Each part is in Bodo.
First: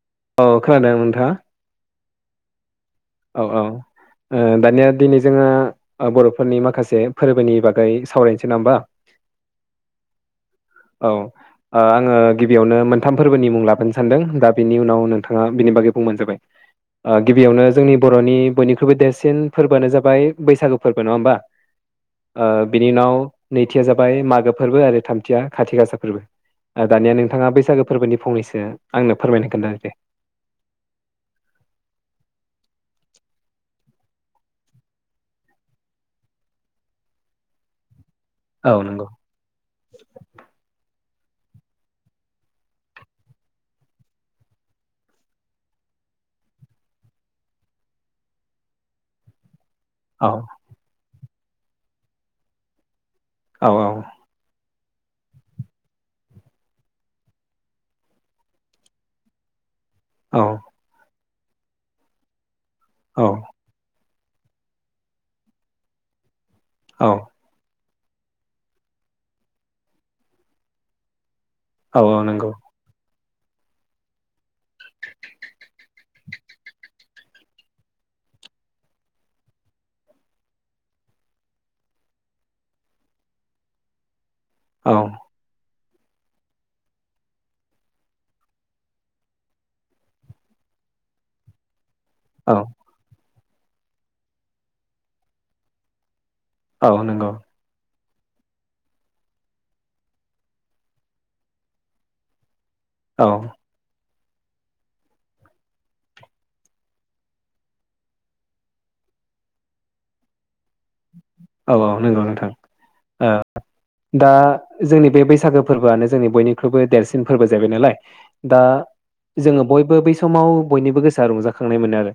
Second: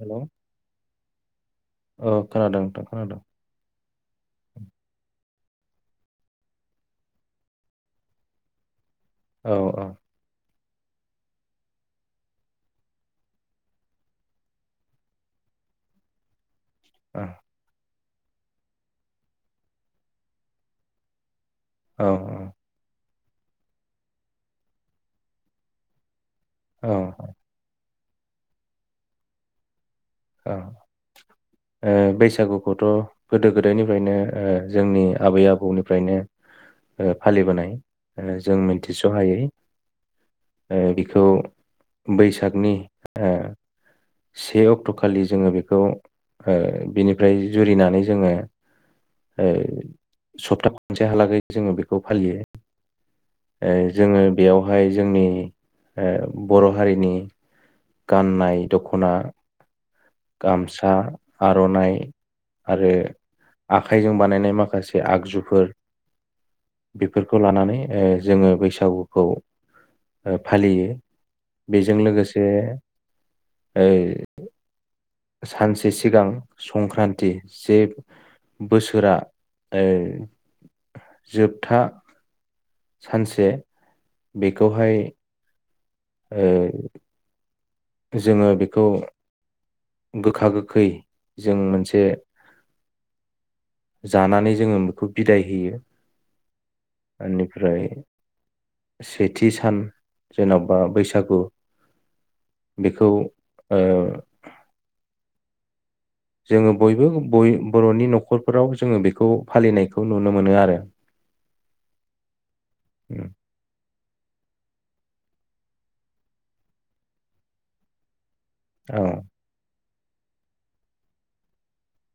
हेल' औ खोनादों नोंथांङा। औ खोनादों नोंथां। खोनादों औ औ दानिया दिनै जोङो बर'फोरनि माखासे फोरबोनि बागै सावरायनोसै नङा होमबा औ औ। औ ओ आङो गिबियावनो मोनथाम फोरबोनि मुं लाबोनो सानदों दा बेनि उनाव नोंथाङा बिनि बागै बुंबानो जाबाय ओ औ गिबियावनो जोंनि बर'नि बयनिख्रुइबो देरसिन फोरबोआनो जाबाय बैसागु फोरबो नङा होमबा? औ ओ बिनि उनाव नैथिया जाबाय मागो फोरबो आरो थामथिया खाथि गासा फोरबो। ओ औ दानिया नोंथाङा बैसागो फोरबोनि फंनैसो आंनो फोरमायनो खोन्था दे ओ ओ बैसागुखौथ' गोदो गोदायनिफ्रायनो ओ जोंनि आबै आबौनिफ्रायनो ओ फालिबोनाय। ओ जों औ नंगौ मिथिस'हायै ओ खौ बैसागनि ओ से अक्ट' फट'खालि जोङो बेखौ ओ बिनिफ्राय जुरिनानै जोङो ओ औ सपता खांसे हालागै जोङो बेखौ फालियो। औ ओ जोङो बेयाव बेवहाय जोंनि ओ बर' हारिनि गाननाय दख'ना औ गामसा। आर'नाइ। आरो औ आखाइजों बानायनाय माखासे आगजुफोर औ बेफोरखौ लानानै ओ जोंङो बैसागुखौ ओ फालियो। बेजों औ औ लोगोसे नंगौ ओ सानसे सिगां संक्रान्ति जे बोसोरा ओ जोबथा सानसे औ बेखौहाय ओ जोंङो बेखौ गोखा गोखै जों मोन से औ जानानै जोंङो बेखौ बिदाय होयो। औ नंगौ बेनिफ्राय सेथि सान जेन'बा बैसागु बेखौ औ ओ जोंङो बयबो-बय बर'नि न'खरफोराव जोंङो बेखौ फालिनायखौ नुनो मोनो आरो। औ औ नोंगौ नोंथां ओ उम, दा जोंनि बे बैसागो फोर्बोआनो जोंनि बयनिख्रुइबो देरसिन फोर्बो जाहैबाय नालाय दा औ जोंङो बय बो बै समाव बयनिबो गोसोआ रंजाखांनाय मोनो आरो।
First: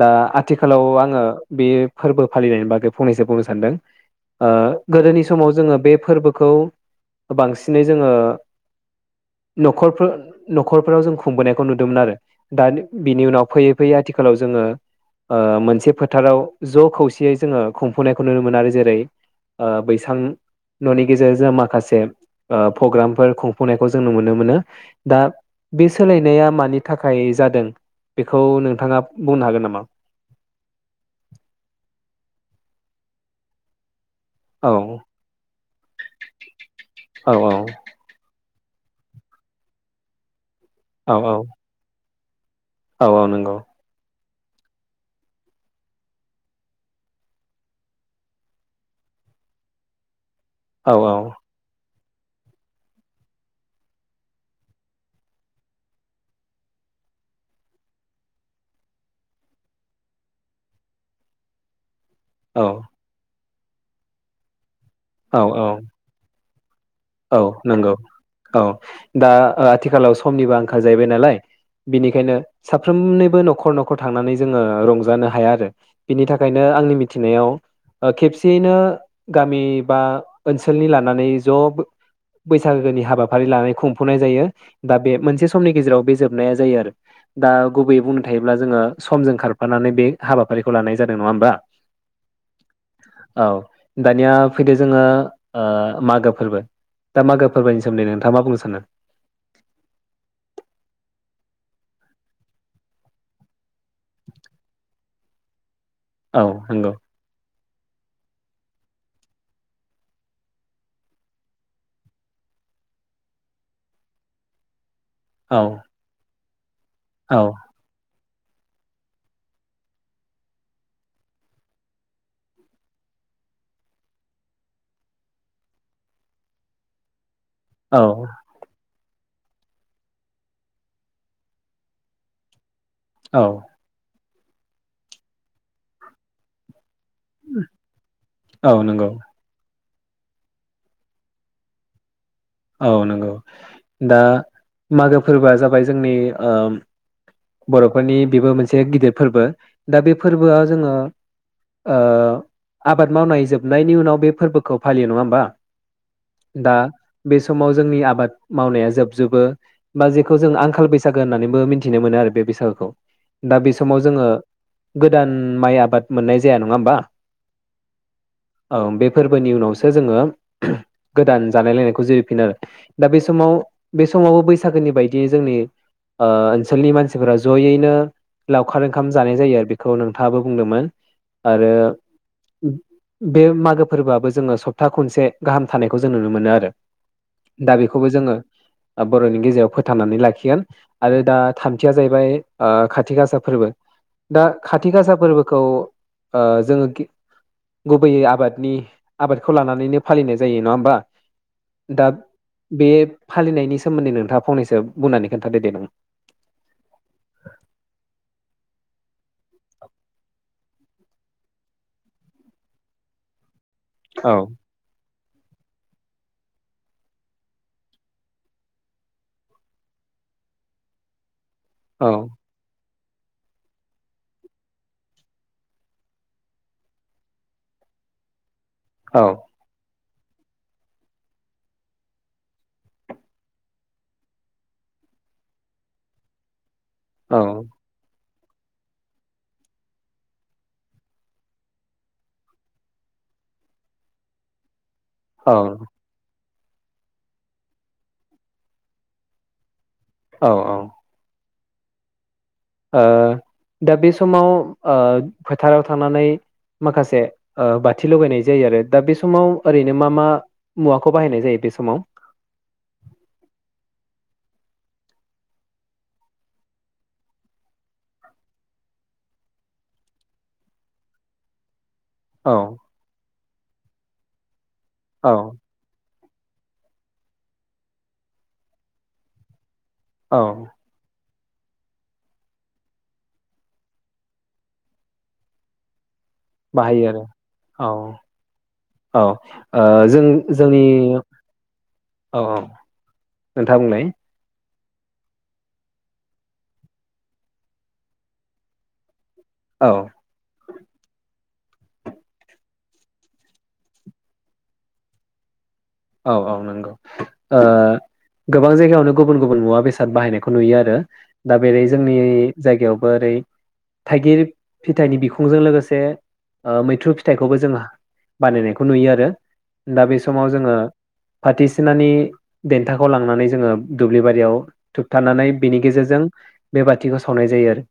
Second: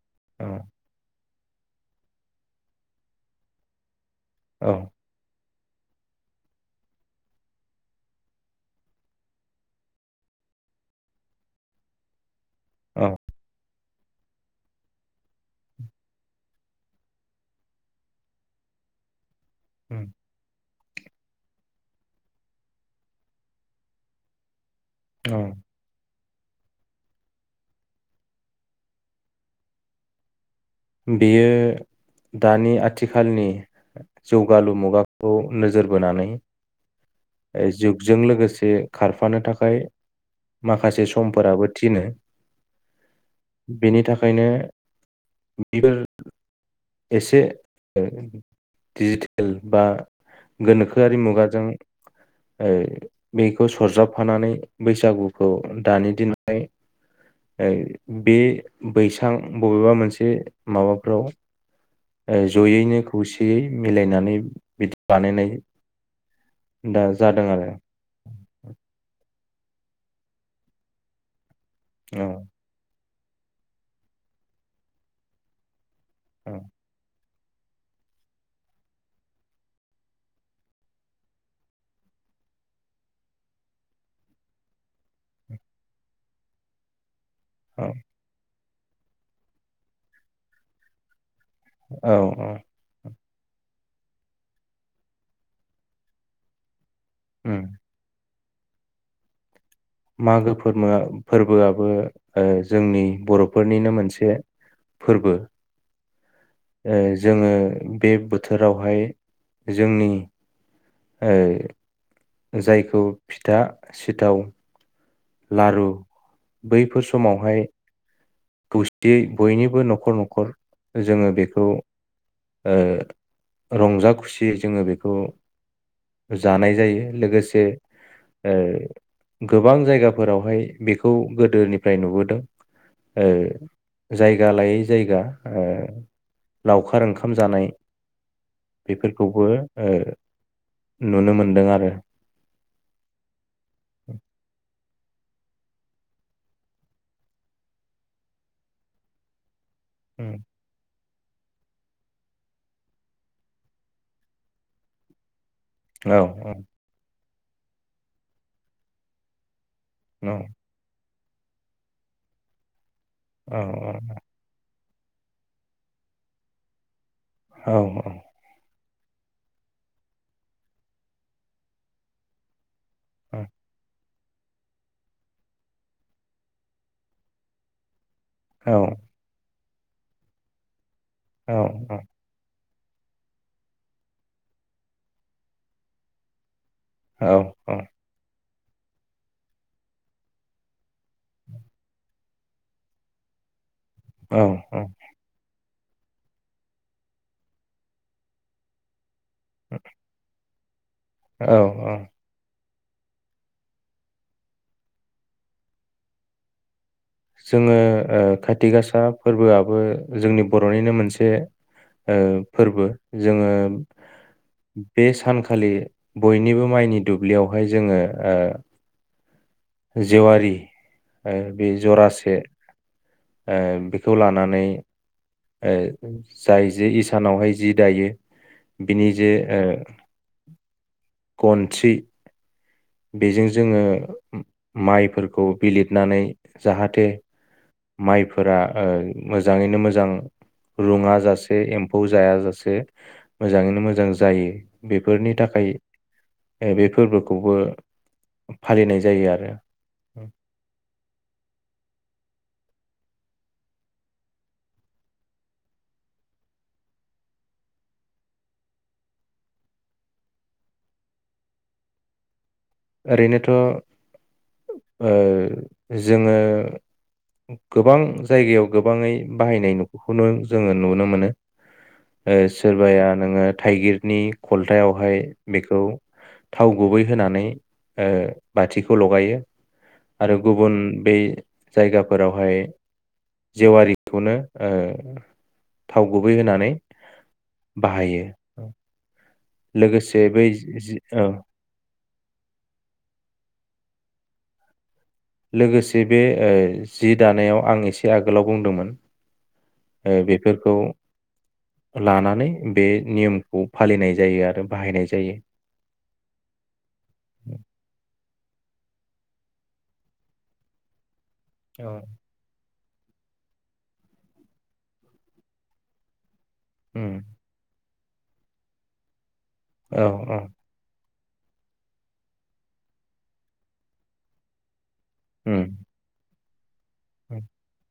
दा औ आथिखालाव आङो‌ बेयोे फोर्बो फालिनायनि बागै फंनैसो बुंनो सानदों। ओ औ गोदोनि समाव जोंङो बे फोरबोखौ बांसिनै जोंङो न'खरफ्रो-न'खरफोराव जों खुंबोनायखौ नुदोंमोन आरो। दानि औ बिनि उनाव फैयो फैयो आथिखालाव जोंङो ओ मोनसे फोथाराव ज' खौसेयै जोंङो खुंफुनायखौ नुनो मोनो आरो जेरै ओ उम, बैसां न'नि गेजेरजों माखासे ओ फग्रामफोर खुंफुंनायखौ जों नुनो मोनो। दा औ बेसोलाय नाया मानि थाखाय जादों बेखौ नोंथाङाब बुंनो हागोन नामा। बेयो दानि आथिखालनि‌ औ जौगालु मुगाखौ नोजोर बोनानै औ ओ जुगजों लोगोसे जे खारफानो थाखाय माखासे औ औ समफोराबो थिनो। औ औ नोंगौ। ओरैनो बिफोर एसे ओ दिडिजिटेल बा औ गोनोखोआरि मुगाजों ओ बेखौ सरजाबफानानै बैसागुखौ दानि दिनावहाय बे बैसां बबेबा मोनसे माबाफ्राव ओ औ जयैनो खौ यै मिलायनानै बिदि औ बानायनाय औ। दा औ जादों आरो नोंगौ औ दा ओ आथिखालाव समनिबो आंखाल जाहैबाय नालाय‌ औ बिनिखायनो साफ्रोमनि बो न'खर न'खर थांनानै जोङो रंजानो हाया आरो। बिनि औ थाखायनो आंनि मिथि नियाव खेबसेयैनो गामि बा ओनसोलनि लानानै जब बैसागोनि हाबाफारि लानाय खुंफुंनाय जायो दा बे मोनसे समनि गेजेराव बे जोबनाया जायो आरो दा औ गुबैयै बुंनो थायोब्ला जोङो समजों खारफानानै बे हाबाफारिखौ लानाय जादों नङा होमबा औ औ औ दानिया फैदो जोङो ओ मागो फोरबो दा उम मागोफोरनि सोमोनदै नोंथाङा मा बुंङो। सानो मागो फोरमो फोरबोआबो ओ जोंनि बर'फोरनिनो मोनसे फोरबो औ नंगौ ए जोङो। बे बोथोरावहाय जोंनि ए जायखौ फिथा सिथाव औ लारु बैफोर औ समावहाय खौसेयै बयनिबो न'खर न'खर जोङो बेखौ ओ रंजा खुसियै जोङो बेखौ जानाय जायो लोगो से औ ओ गोबां जायगाफोरावहाय बेखौ गोदोनिफ्राय नुबोदों। ओ औ जायगा लायै जायगा ओ लावखार ओं खाम जानाय औ नंगौ बेफोरखौबो ओ नुनो मोनदों आरो। औ नंगौ दा मागो फोरबोआ जाबाय जोंनि ओम बर'फोरनि बेबो मोनसे गिदिर फोरबो। दा बे उम, फोरबोआ जोङो ओ आबाद मावनाय जोबनायनि उनाव बे फोरबोखौ फालियो नङा होमबा? औ उम। दा बे समाव जोंनि आबाद मावनाया जोबजोबो। बा जेखौ जों आंखाल बैस गो होननानैबो मिन्थिनो मोनो आरो। बे बैसागुखौ दा औ बे समाव जोङो गोदान माइ आबाद मोननाय जाया नङा होमबा? औ औ। औ बे फोरबोनि उनावसो जोङो गोदान जानाय लायनायखौ जुरिफिनो। दा बे समाव बेस समावबो बैसागोनि बायदियै जोंनि ओ ओनसोलनि मानसि मानसिफोरा जयैनो औ लावखार ओंखाम जानाय जायो आरो बे खौ नोंथाङाबो बुंदोंमोन। औ आरो उम। बे मागो फोरबोआबो जोङो सप्ता खनसे गाहाम थानायखौ जों नुनो मोनो आरो। औ दा बेखौबो जोङो बर'नि गेजेराव फोथांनानै लाखिगोन आरो दा थान थिया जाहैबाय खाथि गासा फोरबो। औ दा खाथि गासा फोरबोखौ ओ जोङो गुबैयै आबादनि आबादखौ लानानैनो फालिनाय जायो नङा होमबा? औ ओ। दा बे फालिनायनि सोमोन्दै नोंथाङा फंनैसो बुंनानै खोन्थादो दे नों। जोङो ओ खाथि गासा फोरबोआबो जोंनि बरनिनो मोनसे ओ फोरबो जोङो औ बे सानखालि बयनिबो माइनि दुब्लियावहाय जोङो ओ जेवारि ओ बे औ जरासे। ओ बेखौ लानानै ओ जाय जे इसानावहाय जि दायो। बिनि औ जे ओ। गनथि। बेजों जोङो माइफोरखौ बिलिरनानै। जाहाथे औ माइ। फोरा ओ मोजाङैनो मोजां रुङा जासे एम्फौ जायाजासे मोजाङैनो मोजां जायो। बेफोरनि औ थाखाय। ए बे फोरबोखौबो। फालिनाय जायो आरो। औ औ। ओ दा बे समाव ओ फोथाराव थांनानै माखासे ओ बाथि लगायनाय जायो आरो दा बे समाव ओरैनो मा मा मुवाखौ बाहायनाय जायो बे समाव? ओरैनोथ ओ जोङो गोबां जायगायाव गोबाङै बाहायनाय [unintelligible] जोङो नुनो मोनो। ओ औ सोरबाया नोङो। थाइगिरनि। खलथायावहाय औ बेखौ। थाव गुबै होनानै। ओ बाथिखौ लगायो। आरो औ गुबुन बे। जायगाफोरावहाय जेवारिखौनो ओ थाव। गुबै होनानै बाहायो आरो औ बाहायो। औ ओ लोगोसे बै जों-जोंनि। जि औ औ औ नोंथां बुंलाय। लोगोसे बे ओ जि दानायाव आं एसे आगोलाव बुंदोंमोन। औ ओ बेफोरखौ। लानानै बे नियमखौ फालिनाय जायो आरो बाहायनाय जायो। औ औ नंगौ ओ गोबां जायगायावनो गुबुन गुबुन मुवा बेसाद बाहायनायखौ नुयो आरो। दा बेरै औ। जोंनि जायगायाव बो ओरै थायगिर फिथाइनि बिखुंजों लोगोसे। ओ उम मैथ्रु फिथाइखौबो जों बानायनायखौ नुयो आरो। औ दा बे औ समाव जोङो। फाथि सिनानि देन्थाखौ लांनानै जोङो दुब्लि बारियाव। थोबथानानै उम बिनि गेजेरजों। बे बाथिखौ सावनाय जायो आरो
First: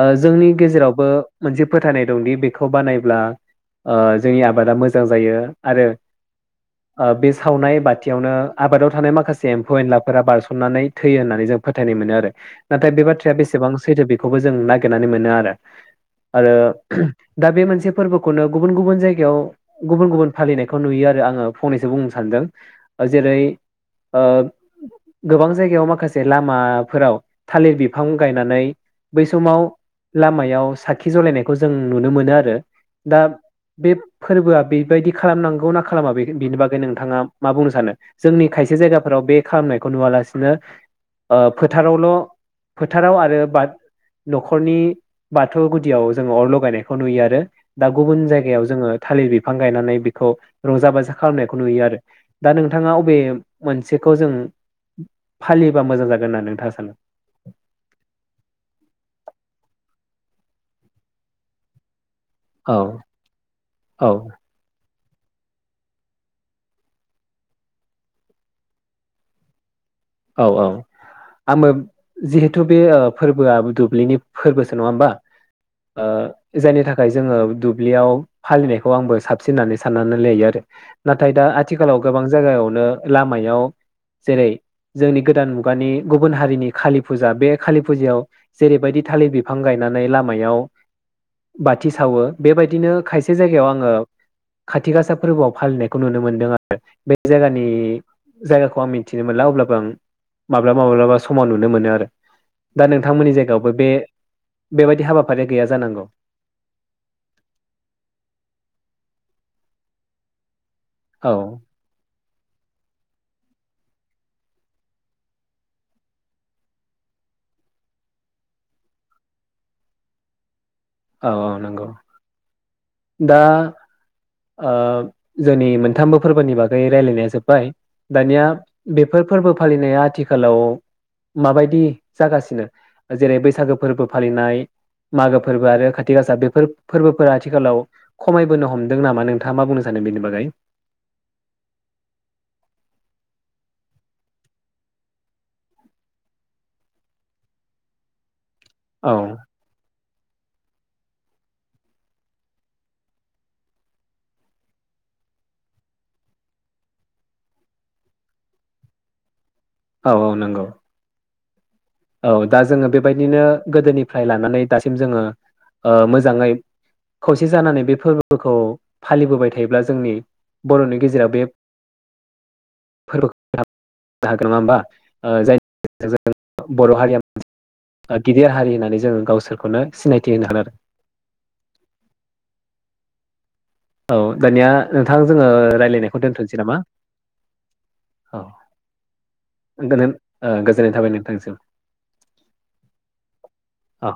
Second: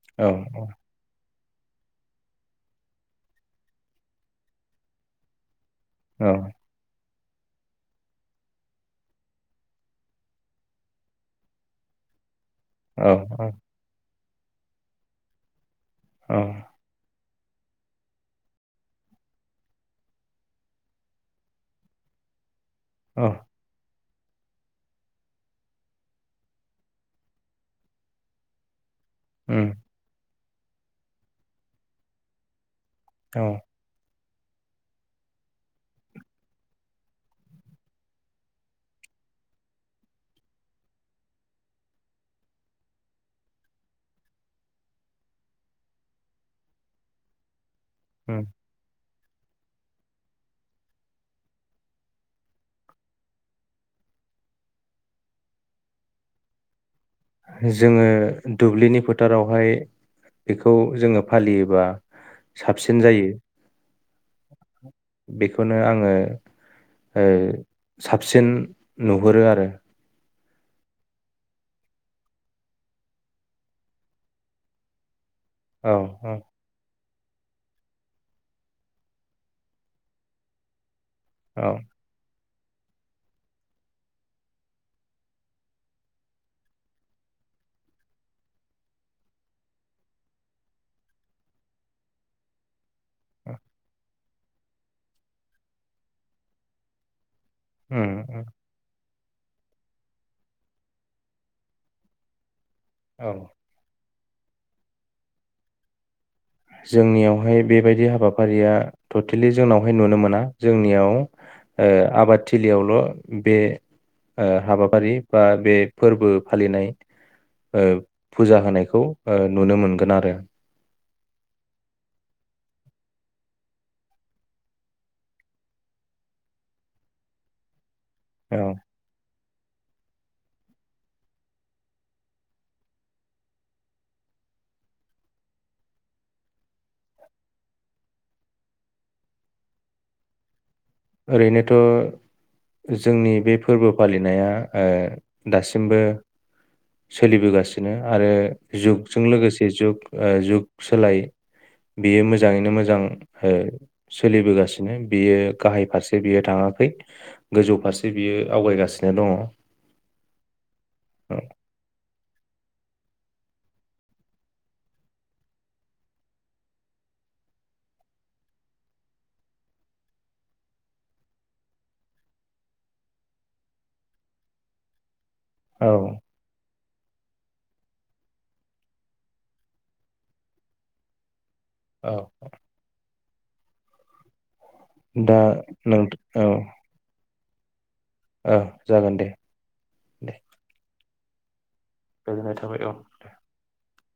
ओ औ जोंनि औ गेजेरावबो। मोनसे फोथायनाय दंदि बेखौ बानायब्ला ओ जोंनि आबादा मोजां जायो आरोे ओ बे सावनाय बाथियावनो आबादाव थानाय माखासे एम्फौ-एनलाफोरा बारसननानै थैयो होननानै जों फोथायनाय मोनो आरो। नाथाय बे औ बाथ्राया बेसेबां सैथो बे खौबो जों नागिरनानै मोनो आरो। औ आरो दा बे मोनसे फोरबोखौनो गुबुन गुबुन जायगायाव गुबुन गुबुन फालिनायखौ नुयो आरो आङो। फंनैसो बुंनो सानदों। औ जेरै ओ गोबां जायगायाव माखासे लामाफोराव थालिर बिफां गायनानै बै समाव उम लामा याव साखि जलायनायखौ जों नुनो मोनो आरो। दा औ बे फोरबोआ बेबायदि खालामनांगौ ना खालामा बे बिनि बागै नोंथाङा मा बुंनो सानो? जोंनि खायसे जायगाफोराव बे खालामनायखौ नुवालासिनो ओ फोथारावल' फोथाराव आरो न'खरनि बाथौ गुदियाव जोङो अर लगायनायखौ नुयो आरो दा गुबुन उम जायगायाव जोङो थालिर बिफां गायनानै बेखौ रंजा-बाजा खालामनायखौ नुयो आरो दा नोंथाङा अबे मोनसेखौ जों फालियोबा मोजां जागोन होननानै नोंथाङा सानो? जोङो दुब्लिनि फोथारावहाय बेखौ जोङो फालियोबा औ साबसिन जायो औ बेखौनो आङो ओ साबसिन नुहुरो आरो औ औ आङो जिहेथु बे फोरबोआ दुब्लिनि फोरबोसो नङा होमबा औ ओ औ जायनि थाखाय दायो जोङो दुब्लियाव फालिनायखौ आंबो साबसिन होननानै साननानै लायो आरो नाथाय दा औ आथिखालाव गोबां जागायावनो लामायाव जेरै जोंनि गोदान मुगानि गुबुन हारिनि खालि फुजा बे खालि फुजायाव जेरैबायदि थालिर बिफां गायनानै लामायाव बाथि सावो बेबायदिनो खायसे जायगायाव आङो खाथि गासा फोरबोआव फालिनायखौ नुनो मोनदों आरो बे जायगानि उम उम जायगाखौ आं मि थिनो मोनला अब्लाब बां माब्लाबा माब्लाबा समाव नुनो मोनो आरो दा नोंथांमोननि औ। जायगायावबो बे बेबायदि हाबाफारिया गैया जानांगौ जोंनियावहाय बेबायदि हाबाफारिया टटेलि जोंनावहाय नुनो मोना जोंनियाव औ ओ आबाद थिलियाव बे हाबाफारि बा बे फोरबो फालिनाय ओ फुजा होनायखौ ओ नुनो मोनगोन आरो औ औ नंगौ दा जोंनि मोनथामबो फोरबोनि बागै रायलायनाया जोब्बाय। दानिया औ बेफोर फोरबो फालिनाया आथिखालाव माबायदि जागासिनो जेरै बैसागो फोरबो फालिनाय मागो फोर बो आरो कातिक आसा बेफोर फोरबोफोरा आथिखालाव खमायबोनो हमदों नामा नोंथाङा मा बुंनो सानो बेनि बागै? ओरैनोथ' जोंनि बे फोरबो फालिनाया ओ दासिमबो सोलिबोगासिनो आरो औ जुगजों लोगोसे जुग ओ जुग सोलाय बियो मोजाङैनो मोजां ओ सोलिबोगासिनो बियो गाहाय फारसे बियो थाङाखै गोजौ फारसे बियो आवगायगासिनो दङ। औ औ नंगौ। औ। औ दा जोङो बेबायदिनो गोदोनिफ्राय लानानै दासिम जोङो ओ मोजाङै खौसे जानानै बे फोरबोखौ फालिबोबाय थायोब्ला जोंनि बर'नि गेजेराव बे फोरबोखौनो हागोन नङा होमबा? ओ जाय औ [unintelligible] बर' हारिया मोनसे गिदिर हारि होननानै जोङो गावसोरखौनो सिनायथि होनो होगोन। औ। औ दानिया नोंथां दा जोङो नों रायलायनायखौ औ दोनथ'नोसै नामा? औ जागोन दे गोलोन दे ओ गोजोननाय थाबाय नों थांसै गोजोननाय थाबाय औ दे। औ।